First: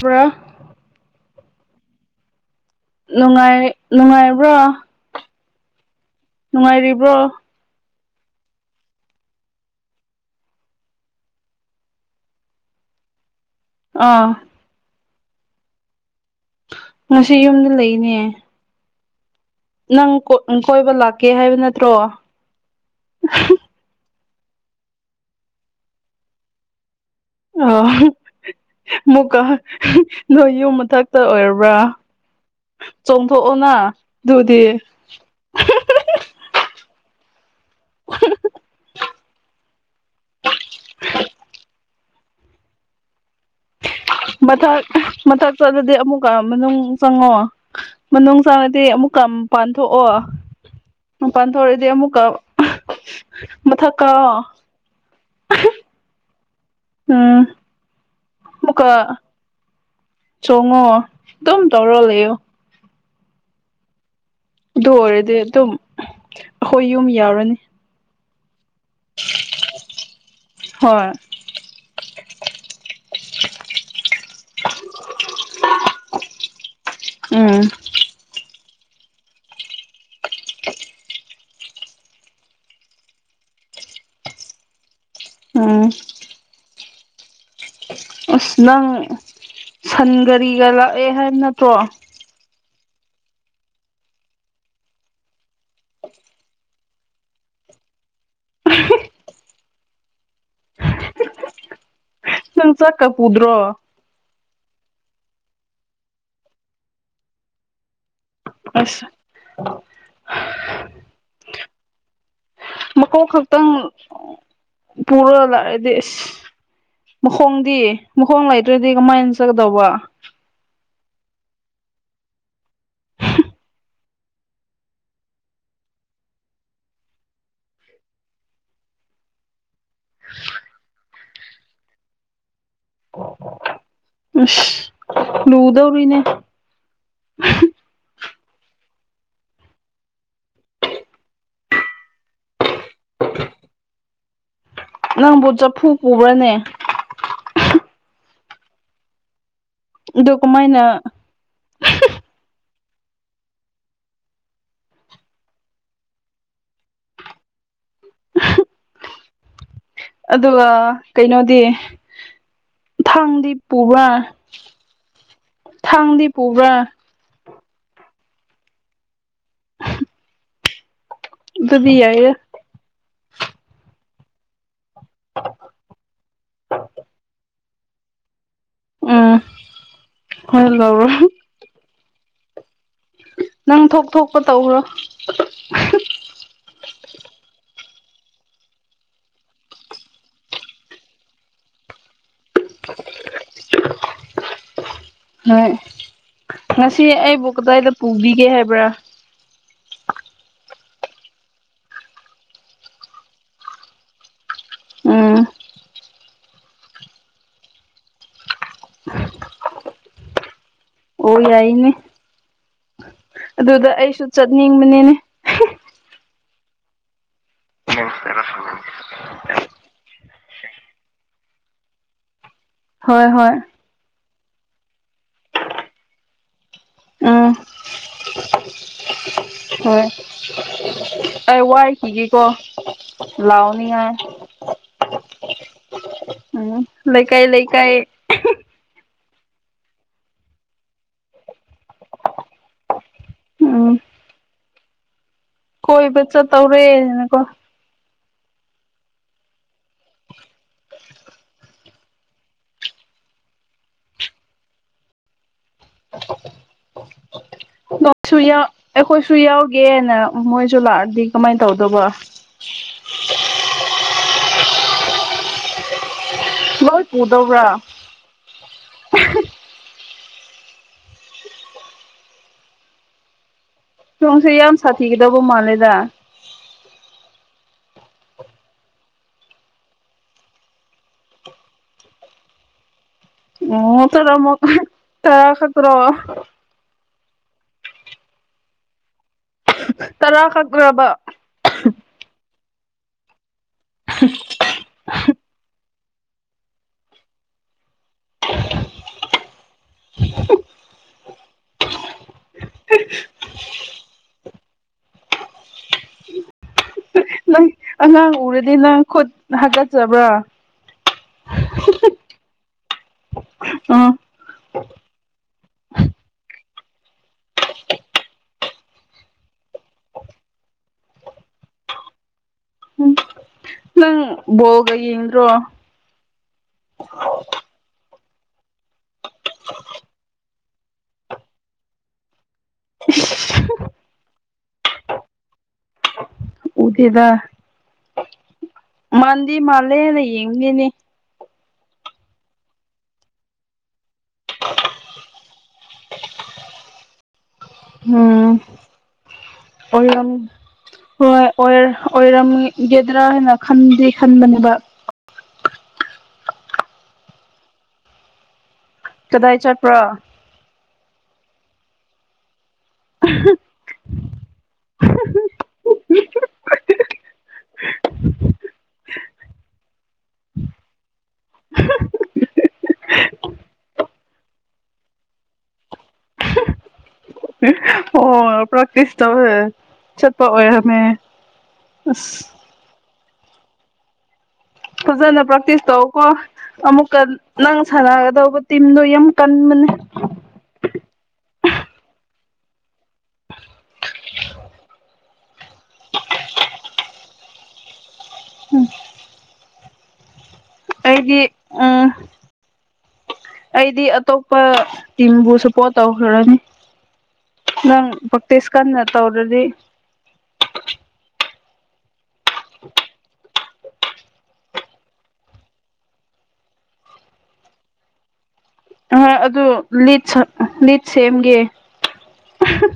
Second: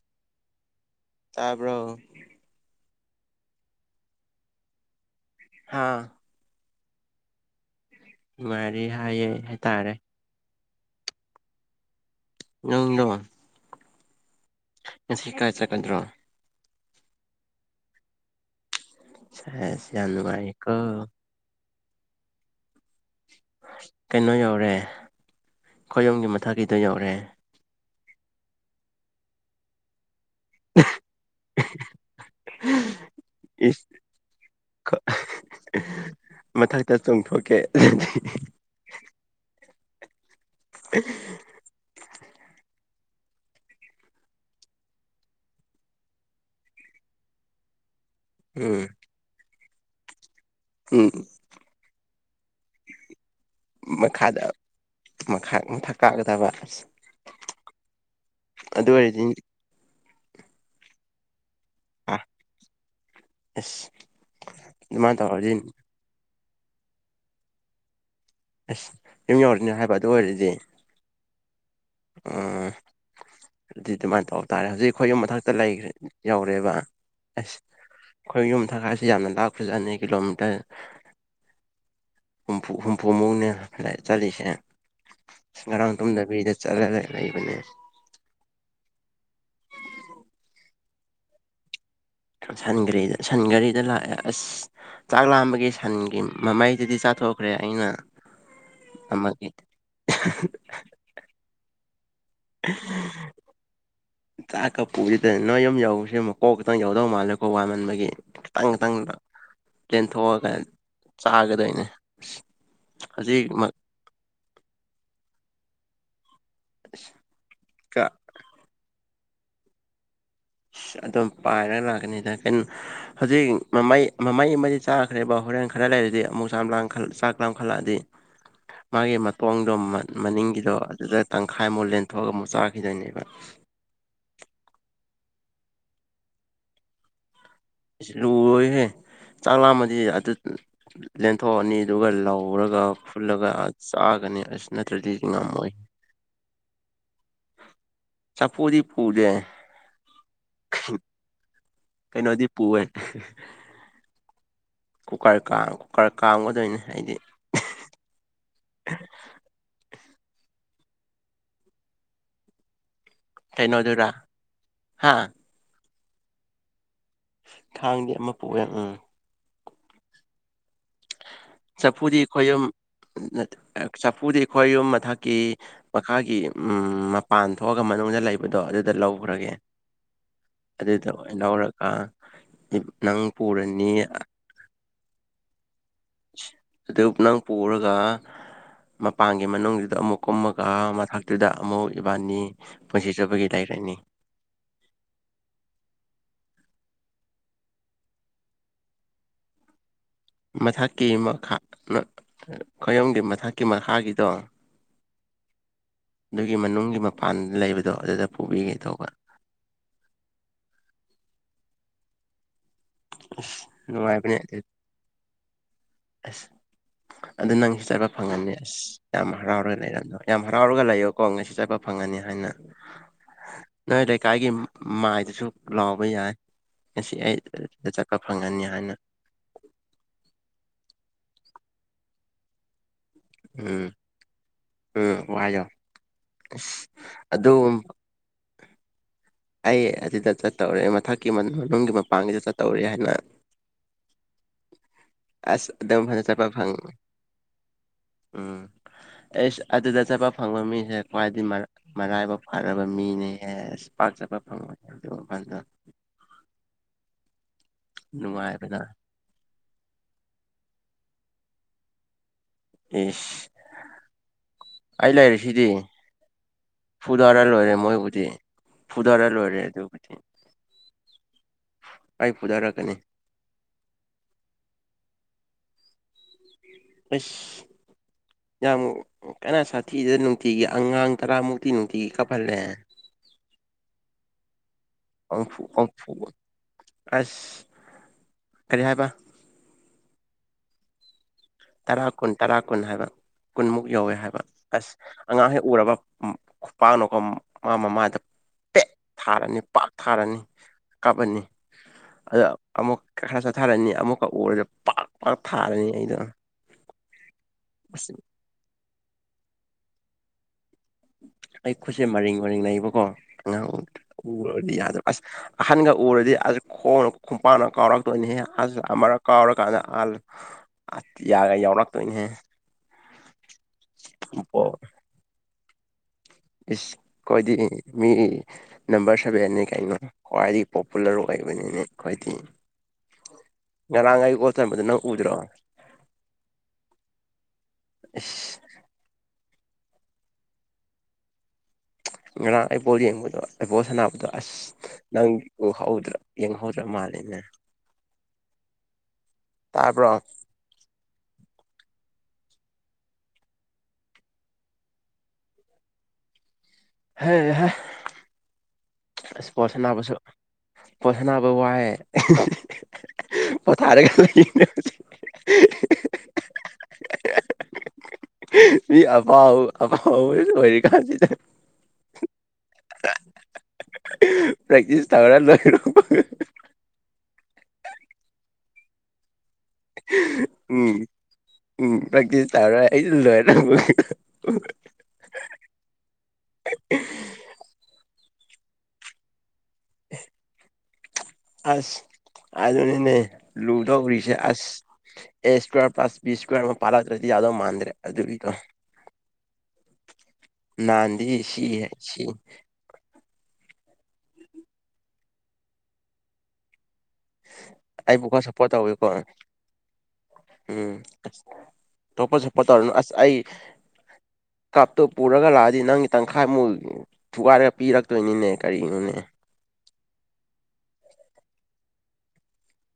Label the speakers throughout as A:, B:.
A: ꯄ꯭ꯔꯥ
B: ꯇꯥꯕ꯭ꯔꯣ
A: ꯅꯨꯡꯉꯥꯏ ꯅꯨꯡꯉꯥꯏꯕ꯭ꯔꯣ
B: ꯍꯥꯥ
A: ꯅꯨꯡꯉꯥꯏꯔꯤꯕ꯭ꯔꯣ
B: ꯅꯨꯉꯥꯢꯔꯤ ꯍꯥꯏꯌꯦ ꯍꯥꯏꯇꯥꯔꯦ ꯅꯪꯗꯣ
A: ꯑꯥ
B: ꯉꯁꯤ ꯀꯥꯏ ꯆꯠꯀꯗ꯭ꯔꯣ
A: ꯉꯁꯤ ꯌꯨꯝꯗ ꯂꯩꯅꯤ
B: ꯁꯦꯁ ꯌꯥꯝ ꯅꯨꯉꯥꯢꯀꯣ
A: ꯀꯦ ꯍꯥꯏꯕ ꯅꯠꯇ꯭ꯔꯣ [unintelligible]
B: ꯀꯩꯅꯣ ꯌꯧꯔꯦ ꯈꯣꯢ ꯌꯨꯝꯒꯤ ꯃꯊꯛꯀꯤꯗꯣ ꯌꯧꯔꯦ
A: ꯑꯣ ꯃꯨꯛꯀꯥ [unintelligible] ꯅꯣꯏ ꯌꯨꯝ ꯃꯊꯛꯇ ꯑꯣꯏꯔꯕ꯭ꯔꯥ ꯆꯣꯡꯊꯣꯛꯑꯣꯅ
B: ꯏꯁ
A: ꯑꯗꯨꯗꯤ
B: ꯈ ꯃꯊꯛꯇ ꯆꯣꯡꯊꯣꯛꯀꯦ [inaudible]
A: ꯃꯊꯛ ꯃꯊꯛ ꯆꯠꯂꯗꯤ ꯑꯃꯨꯛꯀ ꯃꯅꯨꯡ ꯆꯪꯉꯣ ꯃꯅꯨꯡ
B: ꯎꯝ
A: ꯆꯪꯉꯗꯤ ꯑꯃꯨꯛ ꯄꯥꯟꯊꯣꯛꯑꯣ
B: ꯎꯝ
A: ꯄꯥꯟꯊꯣꯔꯗꯤ ꯑꯃꯨꯛꯀ ꯃꯊꯛ ꯀꯥꯑꯣ
B: ꯃꯈꯥꯗ ꯃꯈꯥ ꯃꯊꯛ ꯀꯥꯒꯗꯕ ꯑ
A: ꯎꯝ ꯑꯃꯨꯛꯀ
B: ꯑꯗꯨꯑꯣꯢꯔꯗꯤ
A: ꯆꯣꯡꯉꯣ ꯑꯗꯨꯝ ꯇꯧꯔꯣ
B: ꯑ
A: ꯂꯩꯌꯣ
B: ꯑꯁ
A: ꯑꯗꯨ
B: ꯑꯗꯨꯃꯥꯏꯅ
A: ꯑꯣꯏꯔꯗꯤ
B: ꯇꯧꯔꯗꯤ
A: ꯑꯗꯨꯝ ꯑꯩꯈꯣꯏ ꯌꯨꯝ ꯌꯥꯎꯔꯅꯤ
B: ꯑꯁ ꯌꯨꯝ ꯌꯧꯔꯤꯅꯦ ꯍꯥꯏꯕ ꯑꯗꯨ ꯑꯣꯏꯔꯗꯤ
A: ꯍꯣꯏ
B: ꯎꯝ ꯑꯗꯨ ꯑꯗꯨꯃꯥꯏꯅ ꯇꯧꯕ ꯇꯥꯔꯦ ꯍꯧꯖꯤꯛ ꯑꯩꯈꯣꯏꯒꯤ ꯃꯊꯛꯇ ꯂꯩꯈ꯭ꯔꯦ ꯌꯧꯔꯦꯕ ꯑꯁ
A: ꯎꯝ
B: ꯑꯩꯈꯣꯏ ꯌꯨꯝ ꯊꯪꯀꯥꯏꯁꯤ ꯌꯥꯝꯅ ꯂꯥꯛꯄ ꯆꯅꯤ ꯀꯤꯂꯣꯃꯤꯇꯔ ꯍꯨ ꯍꯨꯝꯐꯨ ꯃꯧꯅ ꯂꯩ ꯆꯂꯤꯁꯦ
A: ꯎꯝ
B: ꯉꯔꯥꯡ ꯇꯨꯝꯗꯕꯤꯗ ꯆꯠꯂꯒ ꯂꯩꯕꯅꯦ
A: ꯑꯁ ꯅꯪ ꯁꯟ ꯀꯔꯤꯒ ꯂꯥꯛꯑꯦ ꯍꯥꯏꯕ ꯅꯠꯇ꯭ꯔꯣ
B: ꯁꯟ ꯘꯔꯤꯗ ꯁꯟ ꯘꯔꯤꯗ ꯂꯥꯛꯑꯦ ꯑꯁ ꯆꯥꯛ ꯂꯥꯝꯕꯒꯤ ꯁꯟꯒꯤ ꯃꯃꯩꯗꯗꯤ ꯆꯥꯊꯣꯛꯈ꯭ꯔꯦ ꯑꯩꯅ ꯑꯃ
A: ꯅꯪ ꯆꯠꯀ ꯄꯨꯗ꯭ꯔꯣ
B: ꯆꯥꯛꯀ ꯄꯨꯔꯤꯗꯅ ꯅꯣꯏ ꯌꯨꯝ ꯌꯧꯁꯤꯨꯛ ꯀꯣꯛ ꯈꯤꯛꯇꯪ ꯌꯧꯗꯧ ꯃꯥꯜꯂꯦꯀꯣ ꯋꯥꯃꯟꯕꯒꯤ ꯈꯤꯇꯪ ꯈꯤꯇꯪ
A: ꯑꯁ
B: ꯂꯦꯟꯊꯣꯛꯑꯒ ꯆꯥꯒꯗꯣꯏꯅꯦ
A: ꯃꯀꯣꯛ ꯈꯛꯇꯪ
B: ꯍꯧꯖꯤꯛꯃꯛꯀ
A: ꯄꯨꯔ ꯂꯥꯛꯑꯗꯤꯁ ꯃꯈꯣꯡꯗꯤ ꯃꯈꯣꯡ ꯂꯩꯇ꯭ꯔꯣꯏꯗꯤ ꯒ ꯃꯥꯏꯟꯁꯒꯗꯧꯕ
B: ꯑꯗꯨꯝ ꯄꯥꯏꯔꯒ ꯂꯥꯛꯀꯅꯤꯗ ꯀꯩꯅꯣ ꯍꯧꯖꯤꯛ ꯃꯃꯩ ꯃꯃꯩ ꯑꯃꯗꯤ ꯆꯥꯈ꯭ꯔꯦꯕ ꯍꯣꯔꯦꯟ ꯈꯔ ꯂꯩꯔꯗꯤ ꯑꯃꯨꯛ ꯆꯥꯝ ꯂꯥꯡ ꯀꯈꯂꯛꯑꯗꯤ ꯃꯥꯒꯤ ꯃꯇꯣꯡꯗꯣ ꯃꯅꯤꯡꯒꯤꯗꯣ ꯑꯗꯨꯗ ꯇꯪꯈꯥꯏꯃꯨꯛ ꯂꯦꯟꯊꯣꯛꯑꯒ ꯑꯃꯨꯛ ꯆꯥꯈꯤꯗꯣꯏꯅꯦꯕ
A: ꯂꯨꯗꯧꯔꯤꯅꯦ
B: ꯂꯔꯣꯏꯍꯦ ꯆꯥꯛꯂꯛꯑꯝꯃꯗꯤ ꯑꯗꯨ ꯂꯦꯟꯊꯣꯛꯑꯅꯤ ꯑꯗꯨꯒ ꯂꯧꯔꯒ ꯐꯨꯜꯂꯒ ꯆꯥꯒꯅꯤ ꯑꯁ ꯅꯠꯇ꯭ꯔꯗꯤ
A: ꯅꯪꯕꯨ
B: ꯉꯝꯃꯣꯏ
A: ꯆꯐꯨ ꯄꯨꯕ꯭ꯔꯅꯦ
B: ꯆꯐꯨꯗꯤ ꯄꯨꯗꯦ
A: ꯑꯗꯨ ꯀꯃꯥꯏꯅ
B: ꯀꯩꯅꯣꯗꯤ ꯄꯨꯋꯦ ꯀꯨꯀꯔ ꯀꯨꯀꯔ ꯀꯥꯝꯒꯗꯣꯏꯅꯤ ꯑꯩꯗꯤ
A: ꯑꯗꯨꯒ ꯀꯩꯅꯣꯗꯤ ꯊꯥꯡꯗꯤ
B: ꯀꯩꯅꯣꯗꯨꯔꯥ
A: ꯄꯨꯕꯔꯥ
B: ꯍꯥ
A: ꯊꯥꯡꯗꯤ ꯄꯨꯕꯔꯥ
B: ꯊꯥꯡꯗꯤ ꯑꯃ ꯄꯣꯛꯑꯦ ꯎꯝ
A: ꯎꯝ
B: ꯆꯐꯨꯗꯤ
A: ꯌꯥꯏꯌꯦ
B: ꯈꯣꯏꯌꯨꯝ ꯆꯐꯨꯗꯤ ꯑꯩ ꯈꯣꯏꯌꯨꯝ ꯃꯊꯛꯀꯤ ꯃꯈꯥꯒꯤ ꯎꯝ ꯃꯄꯥꯟ ꯊꯣꯛꯑꯒ ꯃꯅꯨꯡꯗ ꯂꯩꯕꯗꯣ ꯑꯗꯨ ꯗ
A: ꯎꯝ
B: ꯂꯧꯈ꯭ꯔꯒꯦ
A: ꯍꯣꯏ
B: ꯑꯗꯨꯗ
A: ꯂꯧꯔꯣ
B: ꯑꯣꯏ ꯂꯧꯔꯒ ꯅꯪ
A: ꯅꯪ
B: ꯄꯨꯔꯅꯤ
A: ꯊꯣꯛ ꯊꯣꯛꯄ ꯇꯧ꯭ꯈꯔꯣ
B: ꯑꯗꯨ ꯄꯨꯂꯞ ꯄꯨꯔꯒ ꯃꯄꯥꯟꯒꯤ ꯃꯅꯨꯡꯗꯨꯗ ꯑꯃꯨꯛ ꯀꯨꯝꯃꯒ ꯃꯊꯛꯇꯨꯗ ꯑꯃꯨꯛ ꯏꯕꯥꯅꯤ ꯄꯨꯟꯁꯤ ꯆꯨꯞꯕꯒꯤ ꯂꯩꯔꯅꯤ
A: ꯍꯣꯏ ꯉꯁꯤ ꯑꯩꯕꯨ ꯀꯗꯥꯏꯗ ꯄꯨꯕꯤꯒꯦ ꯍꯥꯏꯕ꯭ꯔꯥ
B: ꯃꯊꯛꯀꯤ ꯃꯈꯥ ꯈꯌꯣꯝꯒꯤ ꯃꯊꯛꯀꯤ ꯃꯈꯥꯒꯤꯗꯣ
A: ꯎꯝ
B: ꯑꯗꯨꯒꯤ ꯃꯅꯨꯡꯒꯤ ꯃꯄꯥꯟ ꯂꯩꯕꯗꯣ ꯑꯗꯨꯗ ꯄꯨꯕꯤꯒꯦ ꯇꯧꯕ
A: ꯑꯣ ꯌꯥꯏꯅꯦ
B: ꯑꯁ
A: ꯑꯗꯨꯗ ꯑꯩꯁꯨ
B: ꯅꯨꯡꯉꯥꯏꯕꯅꯦ ꯑꯗꯨ
A: ꯆꯠꯅꯤꯡꯕꯅꯤꯅꯦ
B: ꯑꯁ ꯑꯗꯨ ꯅꯪ ꯆꯠꯄ ꯐꯪꯒꯅꯤ ꯑꯁ ꯌꯥꯝ ꯍꯔꯥꯎꯔꯒ ꯂꯩꯔꯝ ꯌꯥꯝ ꯍꯔꯥꯎꯔꯒ ꯂꯩꯌꯣꯀꯣ ꯉꯁꯤ ꯆꯠꯄ ꯐꯪꯉꯅꯤ ꯍꯥꯏꯅ
A: ꯍꯣꯏ ꯍꯣꯏ
B: ꯅꯣꯏ ꯂꯩꯀꯥꯏꯒꯤ ꯃꯥꯏꯗꯁꯨ ꯂꯥꯎꯕ ꯌꯥꯏ ꯉꯁꯤ ꯑꯩ
A: ꯎꯝ
B: ꯗ ꯆꯠꯄ ꯐꯪꯉꯅꯤ ꯍꯥꯏꯅ
A: ꯍꯣꯏ ꯑꯩ ꯋꯥꯏꯈꯤꯒꯦꯀꯣ
B: ꯎꯝ
A: ꯂꯥꯎꯅꯤ ꯉꯥꯏ
B: ꯎꯝ ꯋꯥꯏꯌꯣ
A: ꯎꯝ
B: ꯑꯁ
A: ꯂꯩꯀꯥꯏ
B: ꯑꯗꯨ
A: ꯂꯩꯀꯥꯏ
B: ꯑꯩ ꯑꯗꯨꯗ ꯆꯠꯇꯧꯔꯦ ꯃꯊꯛꯀꯤ ꯃꯅꯨꯡꯒꯤ ꯃꯄꯥꯡꯒꯤꯗ ꯆꯠꯇꯧꯔꯦ ꯍꯥꯏꯅ
A: ꯎꯝ
B: ꯑꯁ ꯑꯗꯨꯝ
A: ꯀꯣꯏꯕ
B: ꯐꯖꯅ ꯆꯠꯄ ꯐꯪ
A: ꯆꯠꯇꯧꯔꯦꯅꯀꯣ
B: ꯎꯝ ꯑꯩꯁ ꯑꯗꯨꯗ ꯆꯠꯄ ꯐꯪꯕ ꯃꯤꯁꯦ ꯈ꯭ꯋꯥꯏꯗꯒꯤ ꯃꯔꯥꯏ ꯃꯔꯥꯏꯕꯛ ꯐꯥꯔꯕ ꯃꯤꯅꯦ ꯄꯥꯛꯆꯠꯄ ꯐꯪꯉꯣꯏꯅꯦ ꯑꯗꯨ ꯃꯐꯝꯗꯣ
A: ꯅ
B: ꯅꯨꯡꯉꯥꯏꯕꯅ
A: ꯑꯩꯈꯣꯏꯁꯨ ꯌꯥꯎꯒꯦꯅ ꯃꯣꯏꯁꯨ ꯂꯥꯛꯑꯗꯤ ꯀꯃꯥꯏꯅ ꯇꯧꯗꯧꯕ
B: ꯑꯩꯁ ꯑꯩ ꯂꯩꯔꯤꯁꯤꯗꯤ
A: ꯂꯣꯏ
B: ꯐꯨꯗꯔ ꯂꯣꯏꯔꯦ
A: ꯄꯨꯗꯧꯕ꯭ꯔꯥ
B: ꯃꯣꯏꯕꯨꯗꯤ ꯐꯨꯗꯔ ꯂꯣꯏꯔꯦ ꯑꯗꯨꯕꯨꯗꯤ ꯑꯩ ꯐꯨꯗꯔꯛꯀꯅꯤꯓ
A: ꯁꯣꯝꯁꯦ ꯌꯥꯝ ꯁꯥꯊꯤꯒꯗꯧꯕ ꯃꯥꯜꯂꯦꯗ
B: ꯑꯩꯁ ꯌꯥꯝ ꯀꯟꯅ ꯁꯥꯊꯤꯗꯦ ꯅꯨꯡꯇꯤꯒꯤ ꯑꯉꯥꯡ ꯇꯔꯥꯃꯨꯛꯇꯤ ꯅꯨꯡꯇꯤꯒꯤ ꯀꯥꯞꯍꯜꯂꯦ
A: ꯑꯣ ꯇꯔꯥꯃꯨꯛ ꯇꯔꯥ
B: ꯑꯃꯨꯛꯐꯨ
A: ꯈꯛꯇꯔꯣ
B: ꯑꯃꯨꯛꯐꯨ ꯑꯁ ꯀꯔꯤ ꯍꯥꯏꯕ
A: ꯇꯔꯥꯈꯛ ꯇꯔꯥꯕ
B: ꯇꯔꯥ ꯀꯨꯟ ꯇꯔꯥ ꯀꯨꯟ ꯍꯥꯏꯕ ꯀꯨꯟꯃꯨꯛ ꯌꯧꯋꯦ ꯍꯥꯏꯕ ꯑꯁ ꯑꯉꯥꯡ ꯍꯦꯛ ꯎꯔꯕ ꯄꯥꯅꯨꯀꯣ ꯃꯥ ꯃ ꯃꯥ ꯄꯦꯛ ꯊꯥꯔꯅꯤ ꯄꯥꯛ ꯊꯥꯔꯅꯤ ꯀꯞꯄꯅꯤ ꯑꯗ ꯑꯃꯨꯛꯀ ꯈꯔ ꯆꯠꯊꯔꯅꯤ ꯑꯃꯨꯛꯀ ꯎꯔꯗꯤ ꯄꯥꯛ ꯄꯥꯛ ꯊꯥꯔꯅꯤ ꯑꯩꯗꯣ
A: ꯅꯪ
B: ꯑꯁ
A: ꯑꯉꯥꯡ ꯎꯔꯗꯤ ꯅꯪ ꯈꯨꯠ ꯍꯥꯒꯠꯆꯕ꯭ꯔꯥ
B: ꯑꯩ ꯈꯨꯠꯁꯦ ꯃꯔꯤꯡ ꯃꯔꯤꯡ ꯂꯩꯩꯕꯀꯣ
A: ꯎꯝ
B: ꯎꯔꯗꯤ ꯌꯥꯗꯣ ꯑꯁ ꯑꯍꯟꯒ ꯎꯔꯗꯤ ꯑꯁ ꯈꯣꯡꯅ ꯈꯣꯡꯄꯥꯛꯅ ꯀꯥꯎꯔꯛꯇꯣꯏꯅꯤ ꯑꯁ ꯑꯃꯔꯛ ꯀꯥꯎꯔꯀꯥꯟꯗ ꯑꯜ
A: [unintelligible]
B: ꯑ ꯌꯥꯒ ꯌꯥꯎꯔꯛꯇꯣꯏꯅꯦꯍꯦ
A: ꯎ ꯅꯪ ꯕꯣꯜꯒ ꯌꯦꯡꯗ꯭ꯔꯣ
B: ꯏ ꯈꯣꯏꯗꯤ ꯃꯤ ꯅꯝꯕꯔ ꯁꯚꯦꯟꯅꯤ ꯀꯩꯅꯣ ꯈ꯭ꯋꯥꯏꯗꯒꯤ ꯄꯣꯄꯨꯂꯔ ꯑꯣꯏꯕꯅꯤꯅꯦ ꯈ꯭ꯋꯥꯗꯤ ꯉꯥꯔꯥꯡ ꯑꯩ ꯕꯣꯜ ꯆꯟꯕꯗꯣ ꯅꯪ ꯎꯗ꯭ꯔꯣ
A: ꯎꯗꯦꯗꯥ
B: ꯏꯁ
A: ꯃꯥꯟꯗꯤ ꯃꯥꯜꯂꯦꯅ ꯌꯦꯡꯕꯅꯤꯅꯦ
B: ꯉꯔꯥꯡ ꯑꯩ ꯕꯣꯜ ꯌꯦꯡꯕꯗꯣ ꯑꯩ ꯕꯣꯜ ꯁꯥꯟꯅꯕꯗꯣ ꯑꯁ ꯅꯪ ꯎꯍꯧꯗ꯭ꯔꯥ ꯌꯦꯡꯍꯧꯗ꯭ꯔꯥ ꯃꯥꯂꯅꯦ
A: ꯎꯝ
B: ꯇꯥꯕ꯭ꯔꯣ
A: ꯑꯣꯢꯔꯝ ꯍꯣꯏ ꯑꯣꯏꯔꯝꯒꯗ꯭ꯔꯥ ꯍꯥꯏꯅ ꯈꯟꯗꯤ ꯈꯟꯕꯅꯦꯕ
B: ꯍꯩꯍꯥ
A: ꯀꯗꯥꯏ
B: ꯏꯁꯄꯣꯔꯠꯁ
A: ꯆꯠꯄ꯭ꯔꯣ
B: ꯁꯥꯟꯕꯁꯨ ꯕꯣꯜ ꯁꯥꯟꯅꯕ ꯋꯥꯏꯑꯦ ꯄꯣꯊꯔꯒ ꯂꯩꯕꯅꯦ
A: [unintelligible]
B: ꯏ ꯑꯐꯥꯎ ꯑꯐꯥꯎꯕꯥ ꯑꯣꯏꯔꯤꯀꯥꯟꯁꯤꯗ ꯄ꯭ꯔꯦꯛꯇꯤꯁ ꯇꯧꯔ ꯂꯣꯏꯔꯣ
A: ꯑꯣ ꯄ꯭ꯔꯛꯇꯤꯁ ꯇꯧ
B: ꯎꯝ ꯎꯝ
A: ꯑꯁ
B: ꯇꯥꯎꯔ ꯍꯥꯏ ꯂꯦ
A: ꯐꯖꯅ ꯄ꯭ꯔꯦꯛꯇꯤꯁ ꯇꯧ ꯀꯣ ꯑꯃꯨꯛꯀ ꯅꯪ ꯁꯥꯟꯅꯒꯗꯧꯕ ꯇꯤꯝꯗꯣ ꯌꯥꯝ ꯀꯟꯕꯅꯦ
B: ꯑꯁ ꯑꯗꯨꯅꯤꯅꯦ ꯂꯨ ꯇꯧꯔꯤꯁꯦ ꯑꯁ ꯑꯦ ꯏꯁꯀ꯭ꯋꯥꯔ ꯄ꯭ꯂꯁ ꯕꯤ ꯏꯁꯀ꯭ꯋꯥꯔ ꯄꯥꯟꯗ꯭ꯔꯗꯤ ꯌꯥꯗꯧ ꯃꯥꯟꯗ꯭ꯔꯦ ꯑꯗꯨ ꯑꯗꯨꯒꯤꯗꯣ ꯅꯍꯥꯟꯗꯤ
A: ꯑꯩꯗꯤ
B: ꯁꯤ
A: ꯎꯝ
B: ꯁꯤ
A: ꯑꯩꯗꯤ ꯑꯇꯣꯞꯄ ꯇꯤꯝꯕꯨ ꯁꯄꯣꯔꯠ ꯇꯧꯈ꯭ꯔꯅꯤ ꯅꯪ
B: ꯑꯩꯕꯨ ꯈꯔ
A: ꯄ꯭ꯔꯦꯛꯇꯤꯁ
B: ꯁꯞꯄꯣꯔꯠ
A: ꯀꯟꯅ
B: ꯇꯧꯋꯦꯀꯣ
A: ꯇꯧꯔꯗꯤ
B: ꯎꯝ ꯇꯣꯞꯄ ꯁꯄꯣꯠ ꯇꯧꯔꯅ ꯑꯁ ꯑꯩ ꯀꯞꯇꯣ ꯄꯨꯔꯒ ꯂꯥꯛꯑꯗꯤ ꯅꯪꯒꯤ ꯇꯪꯈꯥꯏꯃꯨꯛ ꯊꯨꯒꯥꯏꯔꯒ ꯄꯤꯔꯛꯇꯣꯏꯅꯤꯅꯦ ꯀꯔꯤꯅꯣꯅꯦ
A: ꯑ ꯑꯗꯨ ꯂꯤꯠ ꯂꯤꯠ ꯁꯦꯝꯒꯦ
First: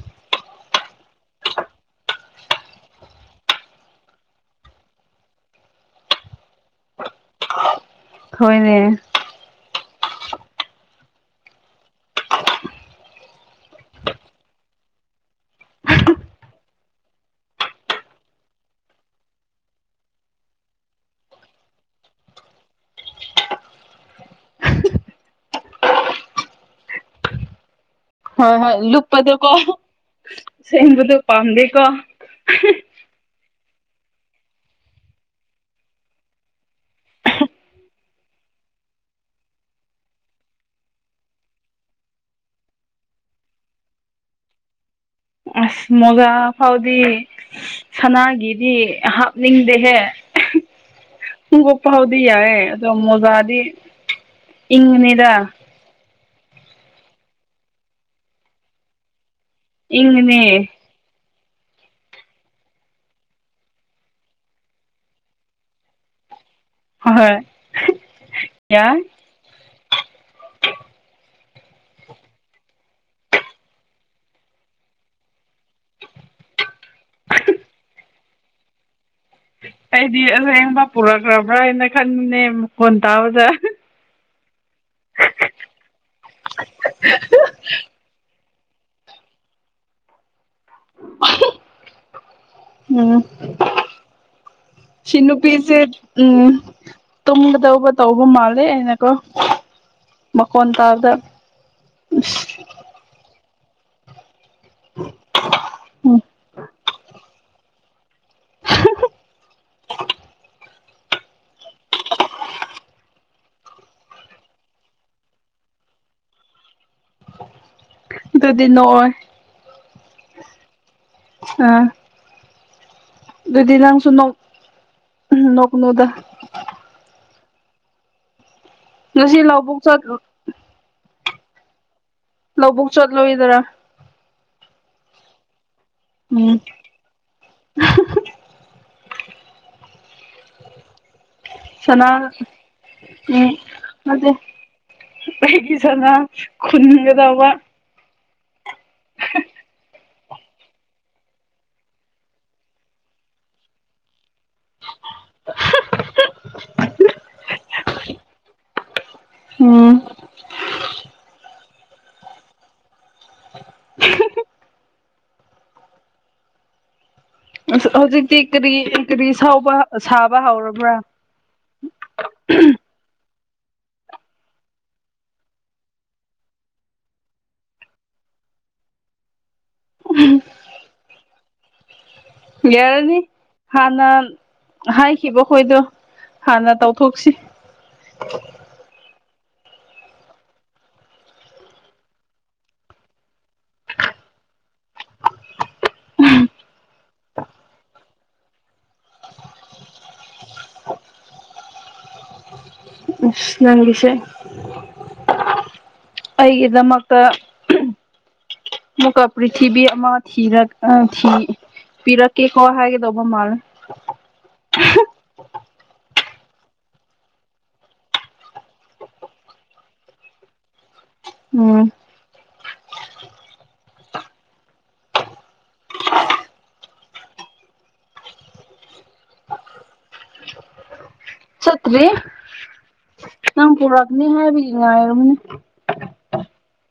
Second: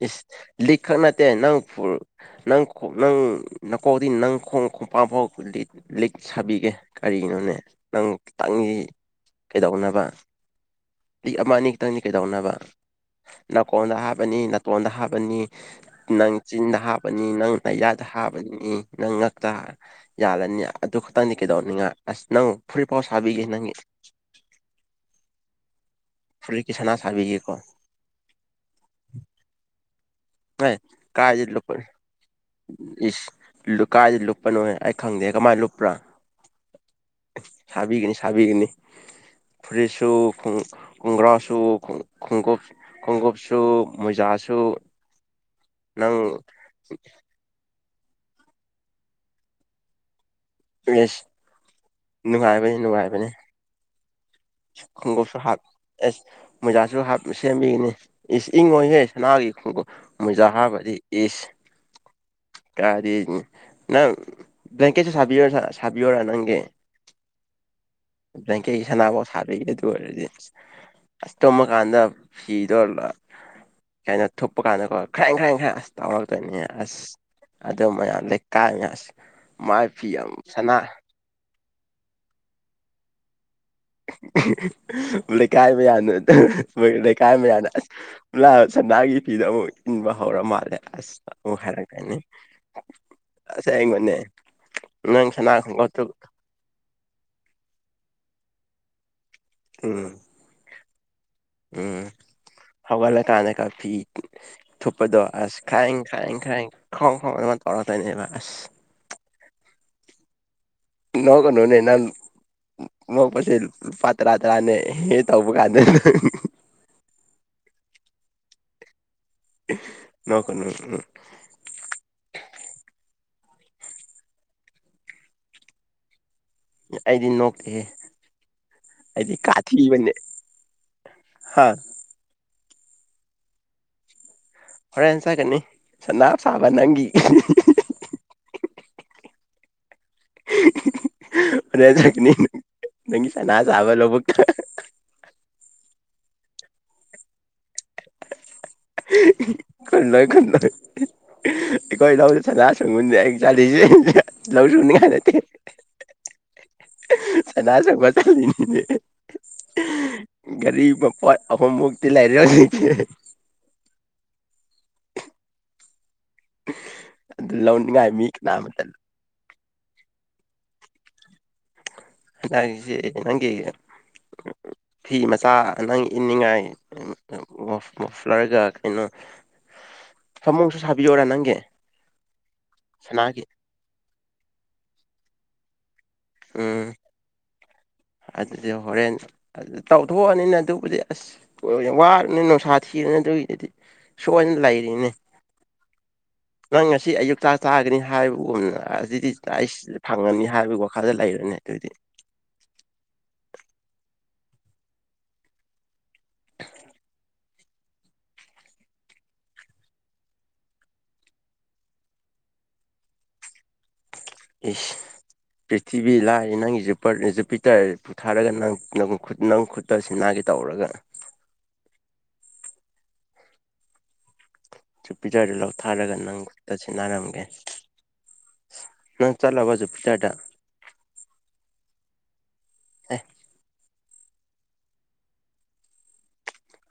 B: ꯏꯁ ꯂꯤꯛ ꯈꯛ ꯅꯠꯇꯦ ꯅꯪ ꯅꯪ ꯅꯪ ꯅꯀꯣꯛꯗꯤ ꯅꯪ ꯈꯣꯡ ꯈꯣꯡꯄꯥꯛ ꯐꯥꯎ ꯂꯤꯠ ꯁꯥꯕꯤꯒꯦ ꯀꯔꯤꯅꯣꯅꯦ ꯅꯪ ꯅꯪꯒꯤ
A: ꯍꯣꯏꯅꯦ
B: ꯀꯩꯗꯧꯅꯕ ꯂꯤꯛ ꯑꯃ ꯑꯅꯤ ꯈꯛꯇꯪꯗꯤ ꯀꯩꯗꯧꯅꯕ ꯅꯥꯀꯣꯟꯗ ꯍꯥꯞꯄꯅꯤ ꯇꯣꯟꯗ ꯍꯥꯞꯄꯅꯤ ꯅꯪ ꯆꯤꯟꯗ ꯍꯥꯞꯕꯅꯤ ꯅꯪ ꯅꯌꯥꯗ ꯍꯥꯞꯄꯅꯤ ꯅꯪ ꯉꯛꯇ ꯌꯥꯜꯂꯅꯤ ꯑꯗꯨ ꯈꯛꯇꯪꯗꯤ ꯀꯩꯗꯧꯅꯤꯉꯥꯏ ꯑꯁ ꯅꯪ ꯐꯨꯔꯤꯠꯐꯥꯎ ꯁꯥꯕꯤꯒꯦ ꯅꯪꯒꯤ ꯐꯨꯔꯤꯠꯀꯤ ꯁꯅꯥ ꯁꯥꯕꯤꯒꯦꯀꯣ
A: ꯍꯣꯏ ꯍꯣꯏ ꯂꯨꯞꯄꯗꯣꯀꯣ
B: ꯑꯦ
A: ꯁꯦꯡꯕꯗꯣ
B: ꯀꯥꯏꯗꯩ
A: ꯄꯥꯝꯗꯦꯀꯣ
B: ꯀꯥꯏꯗ ꯂꯨꯞꯄꯅꯣ ꯑꯩ ꯈꯪꯗꯦ ꯀꯃꯥꯏꯅ ꯂꯨꯞꯄ꯭ꯔꯥ ꯁꯥꯕꯤꯒꯅꯤ ꯁꯥꯕꯤꯒꯅꯤ ꯐꯨꯔꯤꯠꯁꯨ ꯈꯣꯡꯒ꯭ꯔꯥꯁꯨ ꯈꯣꯡꯎꯨꯞ ꯈꯣꯡꯎꯨꯞꯁꯨ ꯃꯣꯖꯥꯁꯨ
A: ꯑꯁ
B: ꯅꯪ
A: ꯃꯣꯖꯥꯐꯥꯎꯗꯤ ꯁꯅꯥꯒꯤꯗꯤ ꯍꯥꯞꯅꯤꯡꯗꯦꯍꯦ
B: ꯢꯁ
A: ꯨꯈꯣꯡꯎꯨꯞꯐꯥꯎꯗꯤ ꯌꯥꯏꯑꯦ ꯑꯗꯣ ꯃꯣꯖꯥꯗꯤ ꯏꯪꯉꯅꯤꯗ
B: ꯈꯣꯡꯎꯞꯁꯨ ꯍꯥꯞ ꯑꯦꯁ ꯃꯣꯖꯥꯁꯨ ꯍꯥꯞ ꯁꯦꯝꯕꯤꯒꯅꯤ ꯏꯪꯉꯣꯏꯍꯦ ꯁꯅꯥꯒꯤ ꯈꯣꯡ
A: ꯏꯪꯉꯅꯤ
B: ꯃꯣꯏꯖꯥ ꯍꯥꯏꯕꯗꯤ ꯢꯁ ꯀꯔꯤ ꯅꯪ ꯕ꯭ꯂꯀꯦꯠꯁꯨ ꯁ ꯁꯕꯤꯋꯨꯔ ꯅꯪꯒꯤ
A: ꯍꯣꯏ
B: ꯀ
A: ꯌꯥꯏ
B: ꯁꯅꯕ [inaudible] ꯁꯥꯗꯣꯢꯅꯦ ꯑꯗꯨ ꯑꯣꯏꯔꯗꯤ ꯑꯁ ꯇꯨꯝꯃꯀꯥꯟꯗ ꯐꯤꯗꯣ ꯀꯥꯏꯅ ꯊꯨꯞꯄ ꯀꯥꯟꯗꯀꯣ ꯈ꯭ꯔꯥꯏ ꯈ꯭ꯔꯥꯏ ꯈ꯭ꯔꯥꯏ ꯑꯁ ꯇꯧꯔꯛꯇꯣꯏꯅꯤ ꯑꯁ ꯑꯗꯨ ꯃꯌꯥꯝ ꯂꯩꯀꯥꯏ ꯉꯁꯤ [inaudible]
A: ꯑꯩꯗꯤ ꯑꯁꯦꯡꯕ ꯄꯨꯔꯛꯈ꯭ꯔꯕ꯭ꯔꯥ ꯍꯥꯏꯅ ꯈꯟꯕꯅꯦ ꯃꯈꯣꯟ ꯇꯥꯕꯗ
B: ꯄꯨ ꯀꯥꯏ ꯃꯤꯌꯥꯅꯦ ꯀꯥꯏ ꯃꯌꯥꯅꯥ [inaudible] ꯁꯅꯤꯒꯤ ꯐꯤꯗꯨ ꯑꯃꯨꯛ ꯏꯟꯕ ꯍꯧꯔ ꯃꯥꯜꯂꯦ ꯑꯁ ꯑꯃꯨꯛ ꯍꯥꯏꯔꯛꯀꯅꯤ
A: ꯎꯝ
B: ꯑꯁꯦꯡꯕꯅꯦ
A: ꯁꯤ
B: ꯅꯪ ꯁꯅꯥ
A: ꯅꯨꯄꯤꯁꯦ
B: ꯈꯨꯡꯎꯨꯞꯇꯨ
A: ꯎꯝ ꯇꯨꯝꯒꯗꯧꯕ ꯇꯧꯕ ꯃꯥꯜꯂꯦ ꯑꯩꯅꯀꯣ ꯃꯈꯣꯟ ꯇꯥꯕꯗ
B: ꯍꯧꯒꯠꯂꯒꯥꯟꯗ ꯀꯥꯐꯤ ꯊꯨꯞꯄꯗꯣ ꯑꯁ ꯈꯥꯏꯪ
A: ꯎꯝ
B: ꯈꯥꯏꯪ ꯈꯥꯏꯪ ꯈ꯭ꯔꯣꯡ ꯈ꯭ꯔꯣꯡ ꯑꯗꯨ ꯇꯧꯔꯛꯇꯣꯏꯅꯦꯕ ꯑꯁ
A: [inaudible]
B: ꯅꯣꯛꯒꯅꯨꯅꯦ ꯅꯪ ꯅꯣꯛꯄꯁꯦ ꯐꯥ ꯇꯔꯥ ꯇꯔꯥꯅꯦ [inaudible] ꯍꯦ ꯇꯧꯕ ꯀꯥꯟꯗ
A: ꯑꯗꯨꯗꯤ ꯅꯣꯛꯑꯣꯢ
B: ꯅꯣꯛꯒꯅꯨ
A: ꯑꯥ ꯑꯗꯨꯗꯤ ꯂꯪꯁꯨ ꯅꯣꯛ ꯅꯣꯛꯒꯅꯨꯗ
B: ꯑꯩꯗꯤ ꯅꯣꯛꯀꯦ
A: ꯉꯁꯤ ꯂꯧꯕꯨꯛ ꯆꯠꯇꯔꯣ
B: ꯍꯥꯥ
A: ꯂꯧꯕꯨꯛ ꯆꯠꯂꯣꯢꯗꯔꯥ
B: ꯍꯣꯔꯦꯟ ꯆꯠꯒꯅꯤ ꯁꯅꯥ
A: ꯎꯝ
B: ꯁꯥꯕ ꯅꯪꯒꯤ ꯍꯣꯔꯦꯟ
A: ꯁꯅꯥ
B: ꯆꯠꯒꯅꯤ
A: ꯎꯝ
B: ꯁꯅꯥ ꯁꯥꯕ
A: ꯅꯠꯇꯦ
B: ꯂꯧꯕꯨꯛꯇ
A: ꯑꯩꯒꯤ ꯁꯅ ꯈꯨꯟꯒꯗꯧꯕ
B: ꯈꯨꯟꯂꯣꯢ ꯈꯨꯟꯂꯣꯢ ꯑꯩꯈꯣꯏ ꯂꯧꯗ ꯁꯅꯥ [inaudible] ꯁꯪꯒꯨꯟꯁꯦ ꯑꯩ ꯆꯥꯂꯤꯁꯦ ꯂꯧ ꯁꯨꯅꯤꯡꯉꯥꯏ ꯅꯠꯇꯦ ꯁꯅꯥ ꯁꯪꯕ ꯆꯠꯂꯤꯅꯤꯅꯦ
A: ꯎꯝ
B: ꯒꯥꯔꯤ ꯃꯄꯣꯠ ꯑꯍꯨꯝꯃꯨꯛꯇꯤ ꯂꯥꯏꯔꯅꯤ ꯑꯗꯨ
A: ꯑ
B: ꯂꯧꯅꯤꯡꯉꯥꯏ ꯃꯤ
A: ꯍꯧꯖꯤꯛꯇꯤ ꯀꯔꯤ
B: ꯀꯅꯥꯃꯇ
A: ꯀꯔꯤ ꯁꯥꯎꯕ ꯁꯥꯕ ꯍꯧꯔꯕ꯭ꯔꯥ
B: ꯦ ꯅꯪ ꯀꯦꯒꯦ [inaudible]
A: [unintelligible]
B: ꯐꯤ ꯃꯆꯥ ꯅꯪ ꯏꯅꯤꯡꯉꯥꯏ ꯃꯐꯂꯥꯔꯒ ꯀꯩꯅꯣ
A: ꯎꯝ
B: ꯁꯃꯣꯡꯁꯨ ꯁꯥꯕꯤ ꯌꯣꯔꯥ ꯅꯪꯒꯦ
A: ꯌꯥꯔꯅꯤ ꯍꯥꯟꯅ ꯍꯥꯏꯈꯤꯕ ꯈꯣꯏꯗꯣ ꯍꯥꯟꯅ
B: ꯎꯝ
A: ꯇꯧꯊꯣꯛꯁꯤ
B: ꯍꯣꯔꯦꯟ ꯑꯗꯨ ꯇꯧꯊꯣꯛꯑꯅꯤꯅ ꯑꯗꯨꯕꯨꯗꯤ ꯑꯁ ꯋꯥꯔꯕꯅꯤꯅ ꯅꯨꯡꯁꯥ ꯊꯤꯔꯅꯤ ꯑꯗꯨꯒꯤꯗꯨꯗꯤ ꯁꯣꯏꯅ ꯂꯩꯔꯤꯅꯦ
A: ꯎꯝ
B: ꯅꯪ ꯉꯁꯤ ꯑꯌꯨꯛꯇ ꯇꯥꯒꯅꯤ ꯍꯥꯏꯕꯒꯨꯝꯅ ꯑꯗꯨꯗꯤ ꯑꯩꯁ ꯁꯤ ꯐꯪꯉꯅꯤ ꯍꯥꯏꯕꯒꯤ ꯋꯥꯈꯜꯗ ꯂꯩꯔꯅꯦ ꯑꯗꯨꯑꯣꯏꯗꯤ
A: ꯎ ꯅꯪꯁꯦ ꯑꯩꯒꯤꯗꯃꯛꯇ ꯃꯨꯀꯥꯄꯔꯤ ꯊꯕꯤꯃ ꯊꯔ ꯊ ꯄꯤꯔꯛꯀꯦꯀꯣ ꯍꯥꯏꯒꯗꯧꯕ ꯃꯥꯜꯅꯦ
B: ꯏ ꯄ꯭ꯔꯤꯊꯤꯕꯤ ꯂꯥꯛꯑ ꯅꯪꯖꯄꯖꯄꯤ ꯇꯔ ꯄꯨꯨꯊꯥꯔꯒ ꯅ ꯅꯪ ꯈꯨꯠꯇꯁꯤ ꯃꯥꯅꯥꯒꯤ ꯇꯧꯔꯒ
A: ꯎꯝ
B: ꯁ ꯄꯤꯖꯔꯦ ꯂꯧꯊꯔꯒ ꯅꯪ ꯈꯨꯛꯇ ꯁꯤꯟꯅꯔꯝꯒꯦ ꯅꯪ ꯆꯂꯣ ꯁꯨꯨ ꯆꯇ
A: ꯆꯠꯇ꯭ꯔꯤ
B: ꯍ
A: ꯏ ꯄꯨꯔꯛꯗꯅꯤ ꯍꯥꯏ ꯌꯥꯔꯅꯤ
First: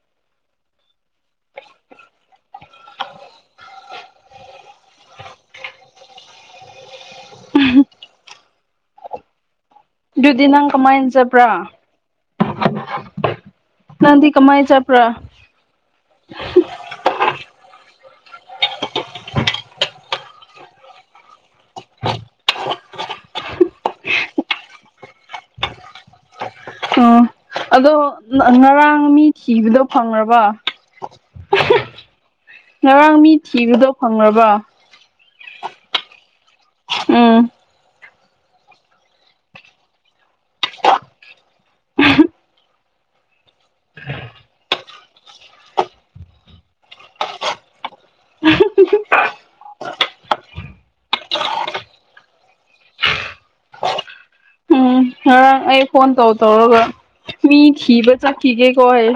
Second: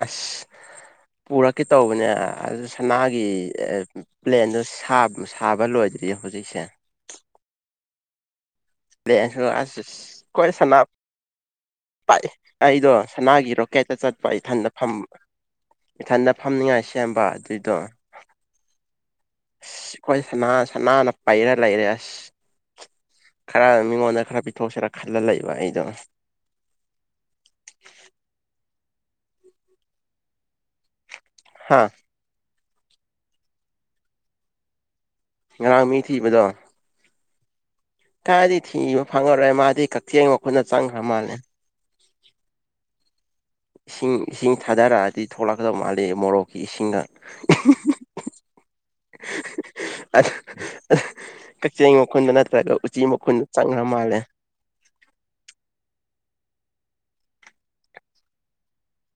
B: ꯑꯁ ꯄꯨꯔꯛꯀꯦ ꯇꯧꯕꯅꯦ ꯑꯗꯨ ꯁꯅꯥꯒꯤ ꯄ꯭ꯂꯦꯟꯗꯨ ꯁꯥꯕ ꯂꯣꯏꯗ꯭ꯔꯤꯌꯦ ꯍꯧꯖꯤꯛꯁꯦ ꯂꯩ ꯑꯁ
A: ꯑꯗꯨꯗꯨꯗꯤ
B: ꯑꯩꯈꯣꯏ
A: ꯅꯪ
B: ꯁꯅꯥ
A: ꯀꯃꯥꯏꯅ ꯆꯕ꯭ꯔꯥ
B: ꯄꯥꯏ ꯑꯩꯗꯣ ꯁꯅꯥꯒꯤ ꯔꯣꯀꯦꯠꯇ
A: ꯅꯪꯗꯤ
B: ꯆꯠꯄ
A: ꯀꯃꯥꯏꯅ
B: ꯏꯊꯟꯗ ꯐ
A: ꯆꯠꯄ꯭ꯔꯥ
B: ꯏꯊꯟꯗ ꯐꯝꯅꯤꯉꯥꯏ ꯁꯦꯝꯕ ꯑꯗꯨꯏꯗꯣ ꯑꯁ ꯑꯩꯈꯣꯏ ꯁꯅꯥ ꯁꯅꯥꯅ ꯄꯩꯔ ꯂꯩꯔꯦ ꯑꯁ ꯈꯔ ꯃꯤꯉꯣꯟꯗ ꯈꯔ ꯄꯤꯊꯣꯛꯁꯤꯔ ꯈꯜꯂ ꯂꯩꯕ ꯑꯩꯗꯣ
A: ꯎꯝ ꯑꯗꯣ ꯉꯔꯥꯡ ꯃꯤ ꯊꯤꯕꯗꯣ ꯐꯪꯕ
B: ꯍꯝ
A: ꯉꯔꯥꯡ ꯃꯤ ꯊꯤꯕꯗꯣ ꯐꯪꯕ
B: ꯉꯔꯥꯡ ꯃꯤ ꯊꯤꯕꯗꯣ
A: ꯎꯝ
B: ꯀꯥꯏꯗꯤ ꯊꯤꯕ ꯐꯪꯉꯔꯣꯏ ꯃꯥꯗꯤ ꯀꯛꯆꯦꯡ ꯃꯈꯨꯠꯅ ꯆꯪꯈ꯭ꯔ ꯃꯥꯜꯂꯦ ꯏꯁꯤꯡ ꯏꯁꯤꯡ ꯊꯥꯗꯔꯛꯑꯗꯤ ꯊꯣꯛꯂꯛꯀꯗꯧ ꯃꯥꯜꯂꯤ ꯃꯣꯔꯣꯛꯀꯤ ꯏꯁꯤꯡꯗ
A: [unintelligible]
B: ꯀꯛꯆꯤꯡ ꯃꯈꯨꯜꯗ ꯅꯠꯇ꯭ꯔꯒ ꯎꯆꯤ ꯃꯈꯨꯟꯗ ꯆꯪꯈ꯭ꯔ ꯃꯥꯜꯂꯦ
A: ꯎꯝ ꯉꯔꯥꯡ ꯑꯩ ꯐꯣꯟ ꯇꯧ ꯇꯧꯔꯒ ꯃꯤꯤꯕ ꯆꯠꯈꯤꯒꯦꯀꯣ ꯑꯩ